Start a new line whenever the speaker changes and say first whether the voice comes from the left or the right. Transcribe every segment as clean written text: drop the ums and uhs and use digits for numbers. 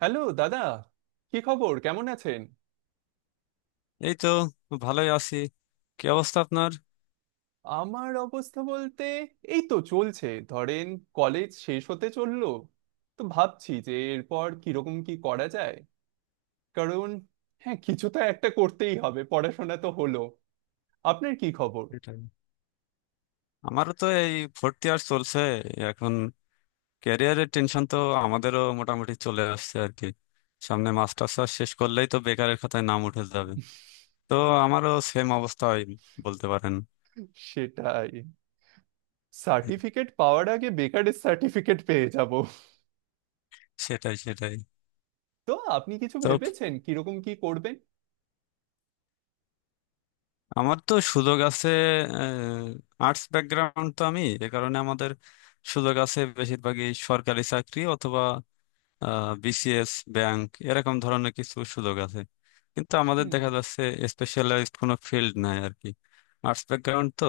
right: Hello দাদা, কি খবর, কেমন আছেন?
left: এই তো ভালোই আছি। কি অবস্থা আপনার?
right: আমার অবস্থা বলতে এই তো চলছে ধরেন। কলেজ শেষ হতে চললো, তো ভাবছি যে এরপর কিরকম কি করা যায়। কারণ হ্যাঁ, কিছু তো একটা করতেই হবে, পড়াশোনা তো হলো। আপনার কি খবর?
left: সেটাই। আমারও তো এই ফোর্থ ইয়ার চলছে এখন। ক্যারিয়ারের টেনশন তো আমাদেরও মোটামুটি চলে আসছে আর কি। সামনে মাস্টার্স শেষ করলেই তো বেকারের খাতায় নাম উঠে যাবে। তো আমারও সেম অবস্থা হয় বলতে পারেন।
right: সেটাই, সার্টিফিকেট পাওয়ার আগে বেকারের সার্টিফিকেট পেয়ে যাব।
left: সেটাই সেটাই।
right: তো আপনি কিছু
left: তো
right: ভেবেছেন কিরকম কি করবেন?
left: আমার তো সুযোগ আছে, আর্টস ব্যাকগ্রাউন্ড তো, আমি এ কারণে আমাদের সুযোগ আছে বেশিরভাগই সরকারি চাকরি অথবা বিসিএস, ব্যাংক, এরকম ধরনের কিছু সুযোগ আছে। কিন্তু আমাদের
right: হুম।
left: দেখা যাচ্ছে স্পেশালাইজড কোনো ফিল্ড নাই আর কি। আর্টস ব্যাকগ্রাউন্ড তো।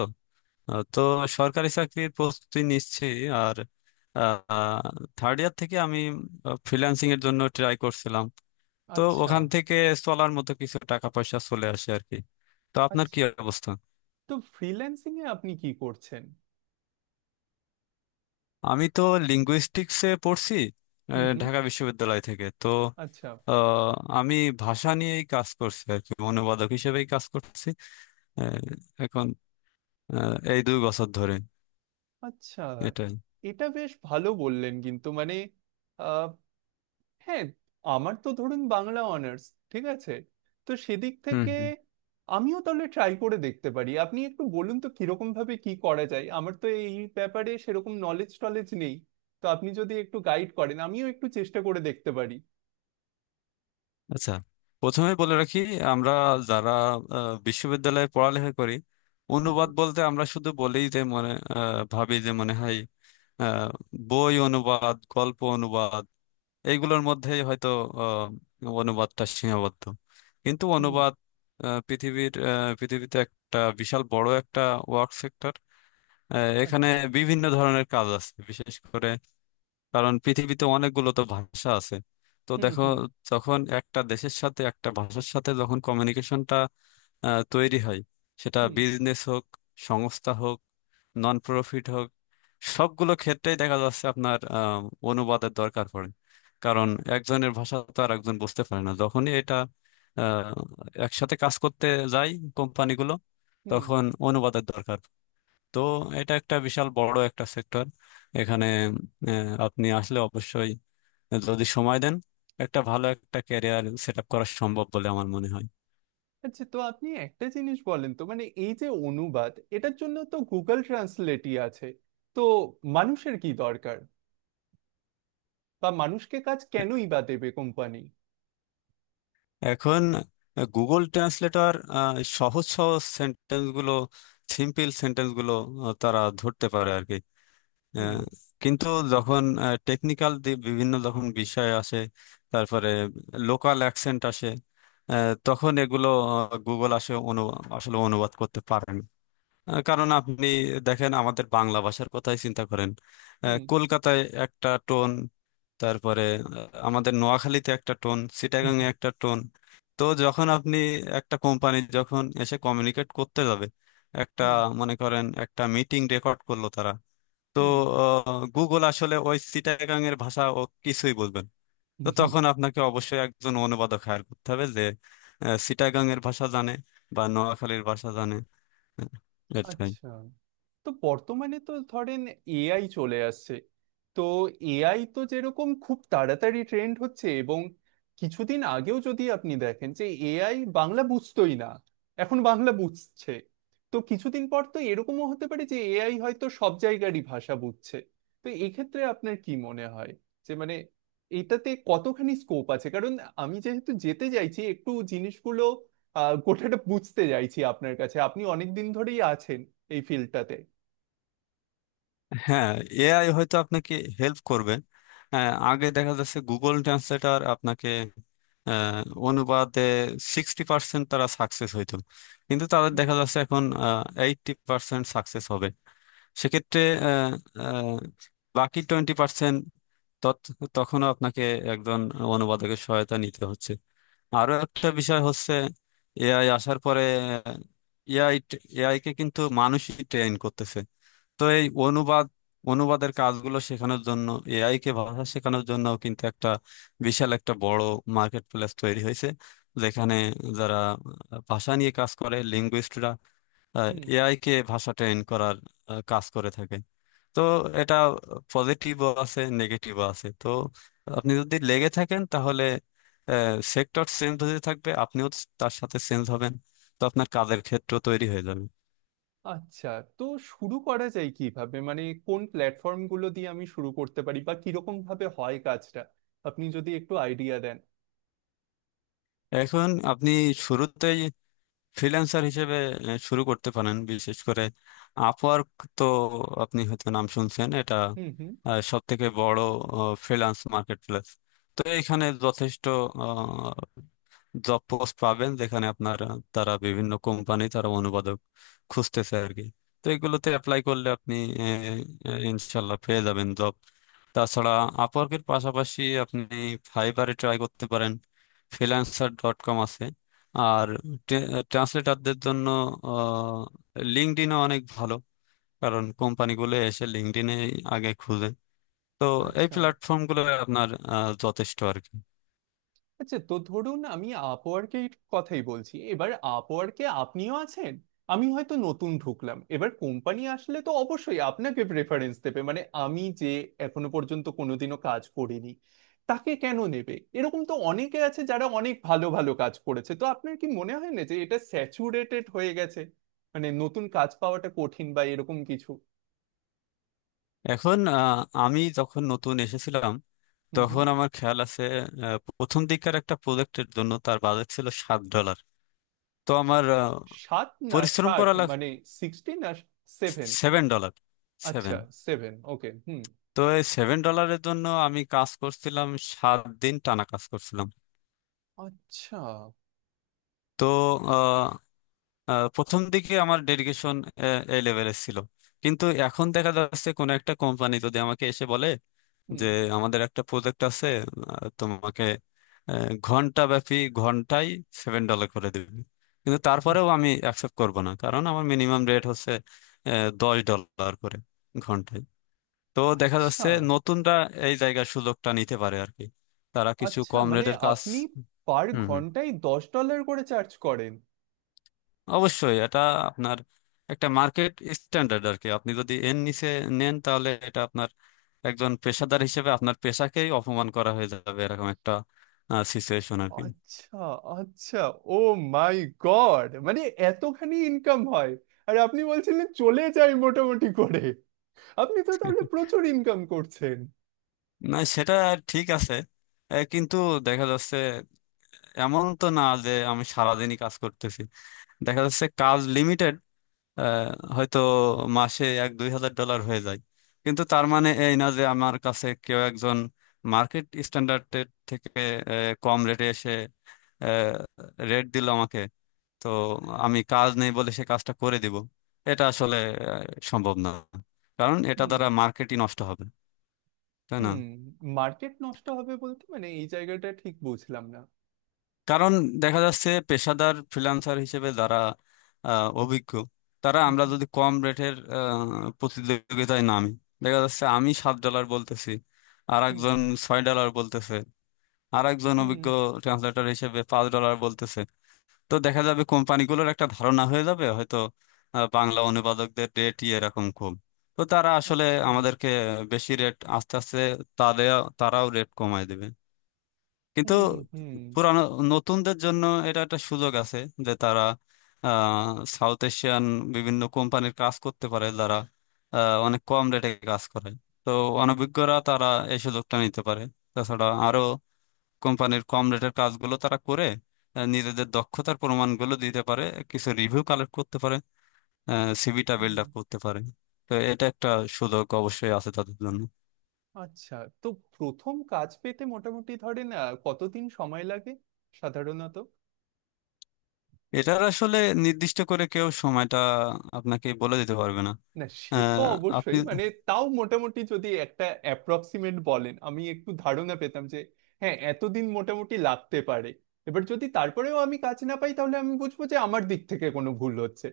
left: তো সরকারি চাকরির প্রস্তুতি নিচ্ছি। আর থার্ড ইয়ার থেকে আমি ফ্রিল্যান্সিং এর জন্য ট্রাই করছিলাম। তো
right: আচ্ছা।
left: ওখান থেকে চলার মতো কিছু টাকা পয়সা চলে আসে আর কি। তো আপনার
right: আচ্ছা,
left: কি অবস্থা?
right: তো ফ্রিল্যান্সিং এ আপনি কি করছেন?
left: আমি তো লিঙ্গুইস্টিক্সে পড়ছি।
right: হুম হুম।
left: ঢাকা বিশ্ববিদ্যালয় থেকে তো।
right: আচ্ছা।
left: আহ, আমি ভাষা নিয়েই কাজ করছি আর কি, অনুবাদক হিসেবেই কাজ করছি আহ, এখন, এই 2 বছর ধরে।
right: আচ্ছা,
left: এটাই।
right: এটা বেশ ভালো বললেন, কিন্তু মানে আহ, হ্যাঁ, আমার তো ধরুন বাংলা অনার্স, ঠিক আছে, তো সেদিক
left: হুম
right: থেকে
left: হুম।
right: আমিও তাহলে ট্রাই করে দেখতে পারি। আপনি একটু বলুন তো কিরকম ভাবে কি করা যায়, আমার তো এই ব্যাপারে সেরকম নলেজ টলেজ নেই, তো আপনি যদি একটু গাইড করেন আমিও একটু চেষ্টা করে দেখতে পারি।
left: আচ্ছা, প্রথমে বলে রাখি আমরা যারা বিশ্ববিদ্যালয়ে পড়ালেখা করি,
right: হুম
left: অনুবাদ
right: হুম।
left: বলতে আমরা শুধু বলেই যে মনে ভাবি যে মনে হয় আহ, বই অনুবাদ, গল্প অনুবাদ, এইগুলোর মধ্যেই হয়তো অনুবাদটা সীমাবদ্ধ। কিন্তু
right: হুম।
left: অনুবাদ পৃথিবীতে একটা বিশাল বড় একটা ওয়ার্ক সেক্টর। এখানে
right: আচ্ছা।
left: বিভিন্ন ধরনের কাজ আছে, বিশেষ করে কারণ পৃথিবীতে অনেকগুলো তো ভাষা আছে। তো
right: হুম
left: দেখো,
right: হুম।
left: যখন একটা দেশের সাথে, একটা ভাষার সাথে যখন কমিউনিকেশনটা তৈরি হয়, সেটা
right: হুম
left: বিজনেস হোক, সংস্থা হোক, নন প্রফিট হোক, সবগুলো ক্ষেত্রেই দেখা যাচ্ছে আপনার অনুবাদের দরকার পড়ে। কারণ একজনের ভাষা তো আর একজন বুঝতে পারে না। যখনই এটা আহ, একসাথে কাজ করতে যায় কোম্পানিগুলো,
right: হুম।
left: তখন অনুবাদের দরকার। তো এটা একটা বিশাল বড় একটা সেক্টর। এখানে আপনি আসলে অবশ্যই যদি সময় দেন, একটা ভালো একটা ক্যারিয়ার সেট আপ করা সম্ভব বলে আমার মনে হয়।
right: আচ্ছা, তো আপনি একটা জিনিস বলেন তো, মানে এই যে অনুবাদ, এটার জন্য তো গুগল ট্রান্সলেটই আছে। তো মানুষের কি দরকার, বা মানুষকে কাজ কেনই বা দেবে কোম্পানি?
left: এখন গুগল ট্রান্সলেটর সহজ সহজ সেন্টেন্স গুলো, সিম্পল সেন্টেন্স গুলো তারা ধরতে পারে আর কি। আহ,
right: হুম।
left: কিন্তু যখন টেকনিক্যাল বিভিন্ন যখন বিষয় আসে, তারপরে লোকাল অ্যাকসেন্ট আসে, তখন এগুলো গুগল আসে আসলে অনুবাদ করতে পারে না। কারণ আপনি দেখেন আমাদের বাংলা ভাষার কথাই চিন্তা করেন।
right: হুম।
left: কলকাতায় একটা টোন, তারপরে আহ, আমাদের নোয়াখালীতে একটা টোন,
right: হুম।
left: চিটাগাং এ একটা টোন। তো যখন আপনি একটা কোম্পানি যখন এসে কমিউনিকেট করতে যাবে, একটা,
right: হুম।
left: মনে করেন একটা মিটিং রেকর্ড করলো তারা, তো
right: হুম।
left: গুগল আসলে ওই চিটাগাং এর ভাষা ও কিছুই বলবেন। তো
right: হুম।
left: তখন আপনাকে অবশ্যই একজন অনুবাদক হায়ার করতে হবে যে চিটাগাং এর ভাষা জানে বা নোয়াখালীর ভাষা জানে। হ্যাঁ, এটাই।
right: আচ্ছা, তো বর্তমানে তো ধরেন এআই চলে আসছে। তো এআই তো যেরকম খুব তাড়াতাড়ি ট্রেন্ড হচ্ছে, এবং কিছুদিন আগেও যদি আপনি দেখেন যে এআই বাংলা বুঝতোই না, এখন বাংলা বুঝছে। তো কিছুদিন পর তো এরকমও হতে পারে যে এআই হয়তো সব জায়গারই ভাষা বুঝছে। তো এক্ষেত্রে আপনার কি মনে হয় যে মানে এটাতে কতখানি স্কোপ আছে? কারণ আমি যেহেতু যেতে চাইছি, একটু জিনিসগুলো গোটাটা বুঝতে চাইছি আপনার কাছে, আপনি অনেক দিন ধরেই আছেন এই ফিল্ডটাতে।
left: হ্যাঁ, এআই হয়তো আপনাকে হেল্প করবে। আগে দেখা যাচ্ছে গুগল ট্রান্সলেটর আপনাকে আহ, অনুবাদে 60% তারা সাকসেস হইতো। কিন্তু তাদের
right: হুম
left: দেখা যাচ্ছে এখন 80% সাকসেস হবে। সেক্ষেত্রে আহ, আহ, বাকি 20% তখনও আপনাকে একজন অনুবাদকের সহায়তা নিতে হচ্ছে। আরো একটা বিষয় হচ্ছে, এআই আসার পরে এআই এআই কে কিন্তু মানুষই ট্রেন করতেছে। তো এই অনুবাদের কাজগুলো শেখানোর জন্য, এআই কে ভাষা শেখানোর জন্য কিন্তু একটা বিশাল একটা বড় মার্কেট প্লেস তৈরি হয়েছে, যেখানে যারা ভাষা নিয়ে কাজ করে, লিঙ্গুইস্টরা
right: হুম।
left: এআই কে ভাষা ট্রেন করার কাজ করে থাকে। তো এটা পজিটিভও আছে, নেগেটিভও আছে। তো আপনি যদি লেগে থাকেন, তাহলে সেক্টর চেঞ্জ হতে থাকবে, আপনিও তার সাথে চেঞ্জ হবেন। তো আপনার কাজের ক্ষেত্র তৈরি হয়ে যাবে।
right: আচ্ছা, তো শুরু করা যায় কিভাবে? মানে কোন প্ল্যাটফর্ম গুলো দিয়ে আমি শুরু করতে পারি, বা কিরকম ভাবে হয় কাজটা? আপনি যদি একটু আইডিয়া দেন।
left: এখন আপনি শুরুতেই ফ্রিল্যান্সার হিসেবে শুরু করতে পারেন, বিশেষ করে আপওয়ার্ক। তো আপনি হয়তো নাম শুনছেন এটা,
right: হুম হুম।
left: সব থেকে বড় ফ্রিল্যান্স মার্কেট প্লেস। তো এখানে যথেষ্ট জব পোস্ট পাবেন যেখানে আপনার তারা বিভিন্ন কোম্পানি, তারা অনুবাদক খুঁজতেছে আর কি। তো এগুলোতে অ্যাপ্লাই করলে আপনি আহ, আহ, ইনশাল্লাহ পেয়ে যাবেন জব। তাছাড়া আপওয়ার্কের পাশাপাশি আপনি ফাইবারে ট্রাই করতে পারেন, ফ্রিল্যান্সার ডট কম আছে। আর ট্রান্সলেটারদের জন্য লিঙ্কডইনও অনেক ভালো, কারণ কোম্পানিগুলো এসে লিঙ্কডইনে আগে খুঁজে। তো এই
right: আচ্ছা।
left: প্ল্যাটফর্মগুলো আপনার যথেষ্ট আর কি।
right: আচ্ছা, তো ধরুন আমি আপওয়ার্কের কথাই বলছি এবার। আপওয়ার্কে আপনিও আছেন, আমি হয়তো নতুন ঢুকলাম এবার। কোম্পানি আসলে তো অবশ্যই আপনাকে প্রেফারেন্স দেবে, মানে আমি যে এখনো পর্যন্ত কোনোদিনও কাজ করিনি তাকে কেন নেবে? এরকম তো অনেকে আছে যারা অনেক ভালো ভালো কাজ করেছে। তো আপনার কি মনে হয় না যে এটা স্যাচুরেটেড হয়ে গেছে? মানে নতুন কাজ পাওয়াটা কঠিন বা এরকম কিছু?
left: এখন আমি যখন নতুন এসেছিলাম,
right: হুম হুম।
left: তখন আমার খেয়াল আছে প্রথম দিককার একটা প্রজেক্টের জন্য তার বাজেট ছিল $7। তো আমার
right: সাত না
left: পরিশ্রম
right: 60
left: করা
right: মানে? 60 না সেভেন?
left: $7,
right: আচ্ছা।
left: সেভেন।
right: Seven, okay. হুম।
left: তো এই সেভেন ডলারের জন্য আমি কাজ করছিলাম, 7 দিন টানা কাজ করছিলাম।
right: আচ্ছা।
left: তো আহ, আহ, প্রথম দিকে আমার ডেডিকেশন এই লেভেলের ছিল। কিন্তু এখন দেখা যাচ্ছে কোনো একটা কোম্পানি যদি আমাকে এসে বলে যে
right: হুম
left: আমাদের একটা প্রজেক্ট আছে, তোমাকে ঘন্টা ব্যাপী, ঘন্টায় $7 করে দেবে, কিন্তু
right: হুম,
left: তারপরেও আমি অ্যাকসেপ্ট করব না, কারণ আমার মিনিমাম রেট হচ্ছে $10 করে ঘন্টায়। তো দেখা
right: আচ্ছা।
left: যাচ্ছে নতুনরা এই জায়গার সুযোগটা নিতে পারে আর কি, তারা কিছু
right: আচ্ছা,
left: কম
right: মানে
left: রেটের কাজ।
right: আপনি পার
left: হুম হুম।
right: ঘন্টায় $10 করে চার্জ করেন?
left: অবশ্যই এটা আপনার একটা মার্কেট স্ট্যান্ডার্ড আর কি। আপনি যদি এর নিচে নেন, তাহলে এটা আপনার একজন পেশাদার হিসেবে আপনার পেশাকেই অপমান করা হয়ে যাবে, এরকম একটা সিচুয়েশন আর কি।
right: আচ্ছা। আচ্ছা। ও মাই গড, মানে এতখানি ইনকাম হয়! আর আপনি বলছিলেন চলে যায় মোটামুটি করে, আপনি তো তাহলে প্রচুর ইনকাম করছেন।
left: না সেটা ঠিক আছে। কিন্তু দেখা যাচ্ছে এমন তো না যে আমি সারাদিনই কাজ করতেছি। দেখা যাচ্ছে কাজ লিমিটেড। আহ, হয়তো মাসে এক দুই হাজার ডলার হয়ে যায়। কিন্তু তার মানে এই না যে আমার কাছে কেউ একজন মার্কেট স্ট্যান্ডার্ডের থেকে আহ, কম রেটে এসে রেট দিল আমাকে, তো আমি কাজ নেই বলে সে কাজটা করে দিব। এটা আসলে আহ, সম্ভব না, কারণ এটা
right: হুম
left: দ্বারা মার্কেটই নষ্ট হবে, তাই না।
right: হুম। মার্কেট নষ্ট হবে বলতে, মানে এই জায়গাটা ঠিক বুঝলাম না।
left: কারণ দেখা যাচ্ছে পেশাদার ফ্রিল্যান্সার হিসেবে যারা অভিজ্ঞ, তারা আমরা
right: হুম
left: যদি কম রেটের প্রতিযোগিতায় নামি, দেখা যাচ্ছে আমি $7 বলতেছি, আর
right: হুম।
left: একজন $6 বলতেছে, আর একজন
right: হুম।
left: অভিজ্ঞ ট্রান্সলেটর হিসেবে $5 বলতেছে। তো দেখা যাবে কোম্পানিগুলোর একটা ধারণা হয়ে যাবে, হয়তো বাংলা অনুবাদকদের রেট এরকম কম। তো তারা আসলে
right: আচ্ছা।
left: আমাদেরকে বেশি রেট আস্তে আস্তে, তাদের তারাও রেট কমায় দেবে। কিন্তু
right: হুম হুম।
left: পুরানো, নতুনদের জন্য এটা একটা সুযোগ আছে, যে তারা সাউথ এশিয়ান বিভিন্ন কোম্পানির কাজ করতে পারে, যারা অনেক কম রেটে কাজ করে। তো অনভিজ্ঞরা তারা এই সুযোগটা নিতে পারে। তাছাড়া আরো কোম্পানির কম রেটের কাজগুলো তারা করে নিজেদের দক্ষতার প্রমাণগুলো দিতে পারে, কিছু রিভিউ কালেক্ট করতে পারে, সিভিটা বিল্ড
right: হুম।
left: আপ করতে পারে। তো এটা একটা সুযোগ অবশ্যই আছে তাদের জন্য।
right: আচ্ছা, তো প্রথম কাজ পেতে মোটামুটি ধরেন কতদিন সময় লাগে সাধারণত?
left: এটার আসলে নির্দিষ্ট করে কেউ সময়টা আপনাকে বলে দিতে পারবে না।
right: না সে তো
left: আহ, আপনি
right: অবশ্যই, মানে তাও মোটামুটি যদি একটা অ্যাপ্রক্সিমেট বলেন আমি একটু ধারণা পেতাম যে হ্যাঁ এতদিন মোটামুটি লাগতে পারে। এবার যদি তারপরেও আমি কাজ না পাই তাহলে আমি বুঝবো যে আমার দিক থেকে কোনো ভুল হচ্ছে।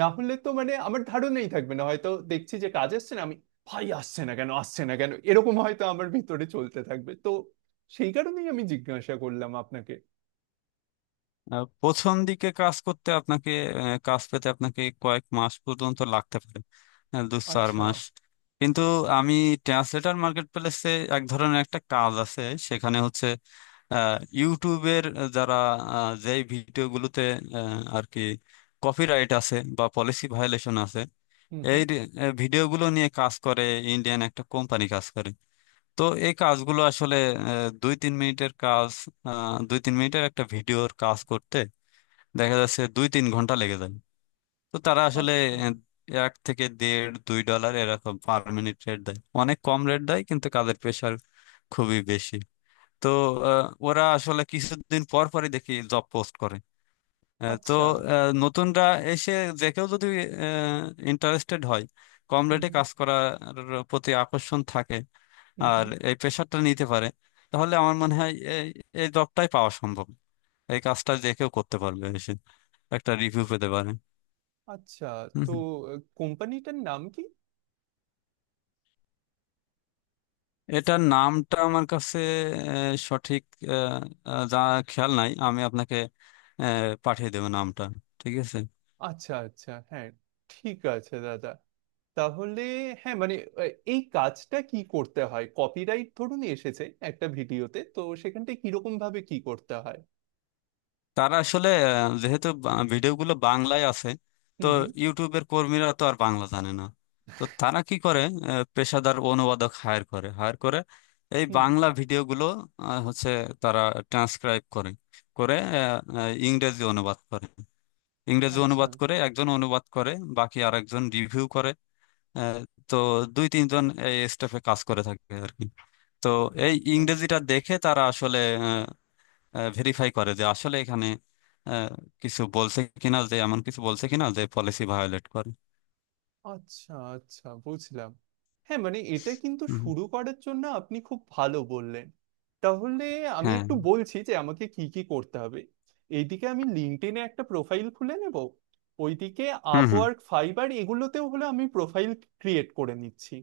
right: না হলে তো মানে আমার ধারণাই থাকবে না, হয়তো দেখছি যে কাজ আসছে না, আমি ভাই আসছে না কেন আসছে না কেন এরকম হয়তো আমার ভিতরে চলতে থাকবে। তো সেই কারণেই আমি জিজ্ঞাসা করলাম আপনাকে।
left: প্রথম দিকে কাজ করতে আপনাকে কাজ পেতে আপনাকে কয়েক মাস পর্যন্ত লাগতে পারে, দু চার
right: আচ্ছা।
left: মাস। কিন্তু আমি, ট্রান্সলেটর মার্কেট প্লেসে এক ধরনের একটা কাজ আছে, সেখানে হচ্ছে ইউটিউবের, যারা যেই ভিডিওগুলোতে আর কি কপিরাইট আছে বা পলিসি ভায়োলেশন আছে,
right: হুম
left: এই
right: হুম।
left: রে- আহ, ভিডিওগুলো নিয়ে কাজ করে ইন্ডিয়ান একটা কোম্পানি কাজ করে। তো এই কাজগুলো আসলে দুই তিন মিনিটের কাজ। দুই তিন মিনিটের একটা ভিডিওর কাজ করতে দেখা যাচ্ছে দুই তিন ঘন্টা লেগে যায়। তো তারা আসলে
right: আচ্ছা।
left: আহ, এক থেকে দেড় দুই ডলার এরকম পার মিনিট রেট দেয়, অনেক কম রেট দেয়, কিন্তু কাজের প্রেশার খুবই বেশি। তো ওরা আসলে কিছুদিন পর পরই দেখি জব পোস্ট করে। আহ, তো
right: আচ্ছা।
left: নতুনরা এসে যে কেউ যদি ইন্টারেস্টেড হয়, কম
right: হুম
left: রেটে
right: হুম।
left: কাজ করার প্রতি আকর্ষণ থাকে,
right: হুম
left: আর
right: হুম।
left: এই প্রেশারটা নিতে পারে, তাহলে আমার মনে হয় এই এই জবটাই পাওয়া সম্ভব। এই কাজটা যে কেউ করতে পারবে এসে, একটা রিভিউ পেতে পারে।
right: আচ্ছা,
left: হুম
right: তো
left: হুম।
right: কোম্পানিটার নাম কি?
left: এটার নামটা আমার কাছে সঠিক আহ, আহ, যা খেয়াল নাই, আমি আপনাকে আহ, পাঠিয়ে দেবো নামটা। ঠিক আছে।
right: আচ্ছা আচ্ছা, হ্যাঁ, ঠিক আছে দাদা। তাহলে হ্যাঁ, মানে এই কাজটা কি করতে হয়? কপিরাইট ধরুন এসেছে একটা ভিডিওতে, তো সেখানটায় কিরকম ভাবে কি করতে হয়?
left: তারা আসলে যেহেতু ভিডিওগুলো বাংলায় আছে, তো
right: হুম হুম।
left: ইউটিউবের কর্মীরা তো আর বাংলা জানে না। তো তারা কি করে, পেশাদার অনুবাদক হায়ার করে এই
right: হুম।
left: বাংলা ভিডিওগুলো হচ্ছে, তারা ট্রান্সক্রাইব করে করে আহ, আহ, ইংরেজি অনুবাদ করে,
right: আচ্ছা।
left: একজন অনুবাদ করে, বাকি আরেকজন রিভিউ করে। আহ, তো দুই তিনজন এই স্টাফে কাজ করে থাকে আর কি। তো এই
right: আচ্ছা।
left: ইংরেজিটা দেখে তারা আসলে ভেরিফাই করে যে আসলে এখানে আহ, কিছু বলছে কিনা, যে এমন কিছু বলছে কিনা যে পলিসি ভায়োলেট করে।
right: আচ্ছা। আচ্ছা বুঝলাম। হ্যাঁ, মানে এটা কিন্তু
left: হুম,
right: শুরু করার জন্য আপনি খুব ভালো বললেন। তাহলে আমি
left: হ্যাঁ,
right: একটু বলছি যে আমাকে কি কি করতে হবে। এইদিকে আমি লিঙ্কডইনে একটা প্রোফাইল খুলে নেব, ওইদিকে
left: হুম হুম,
right: আপওয়ার্ক, ফাইবার, এগুলোতেও হলে আমি প্রোফাইল ক্রিয়েট করে নিচ্ছি।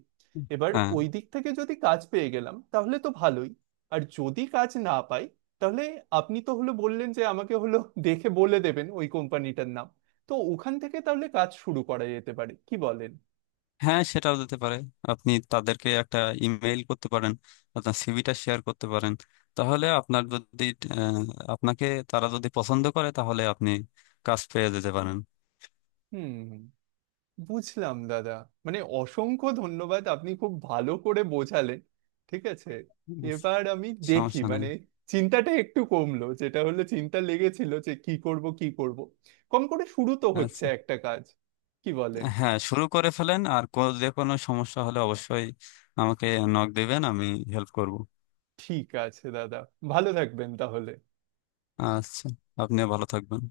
right: এবার
left: হ্যাঁ,
right: ওই দিক থেকে যদি কাজ পেয়ে গেলাম তাহলে তো ভালোই। আর যদি কাজ না পাই তাহলে আপনি তো হলো বললেন যে আমাকে হলো দেখে বলে দেবেন ওই কোম্পানিটার নাম, তো ওখান থেকে তাহলে কাজ শুরু করা যেতে পারে, কি বলেন?
left: হ্যাঁ সেটাও দিতে পারে। আপনি তাদেরকে একটা ইমেল করতে পারেন, আপনার সিভিটা শেয়ার করতে পারেন। তাহলে আপনার যদি আহ, আপনাকে তারা যদি পছন্দ করে, তাহলে আপনি কাজ পেয়ে যেতে পারেন।
right: হুম। বুঝলাম দাদা। মানে অসংখ্য ধন্যবাদ, আপনি খুব ভালো করে বোঝালেন। ঠিক আছে,
left: আচ্ছা,
right: এবার আমি দেখি,
left: সমস্যা নাই।
right: মানে চিন্তাটা একটু কমলো, যেটা হলো চিন্তা লেগেছিল যে কি করব কি করব। কম করে শুরু তো হচ্ছে
left: আচ্ছা।
right: একটা কাজ, কি বলেন?
left: হ্যাঁ, শুরু করে ফেলেন আর যে কোনো সমস্যা হলে অবশ্যই আমাকে নক দিবেন, আমি হেল্প করব।
right: ঠিক আছে দাদা, ভালো থাকবেন তাহলে।
left: আচ্ছা, আপনিও ভালো থাকবেন।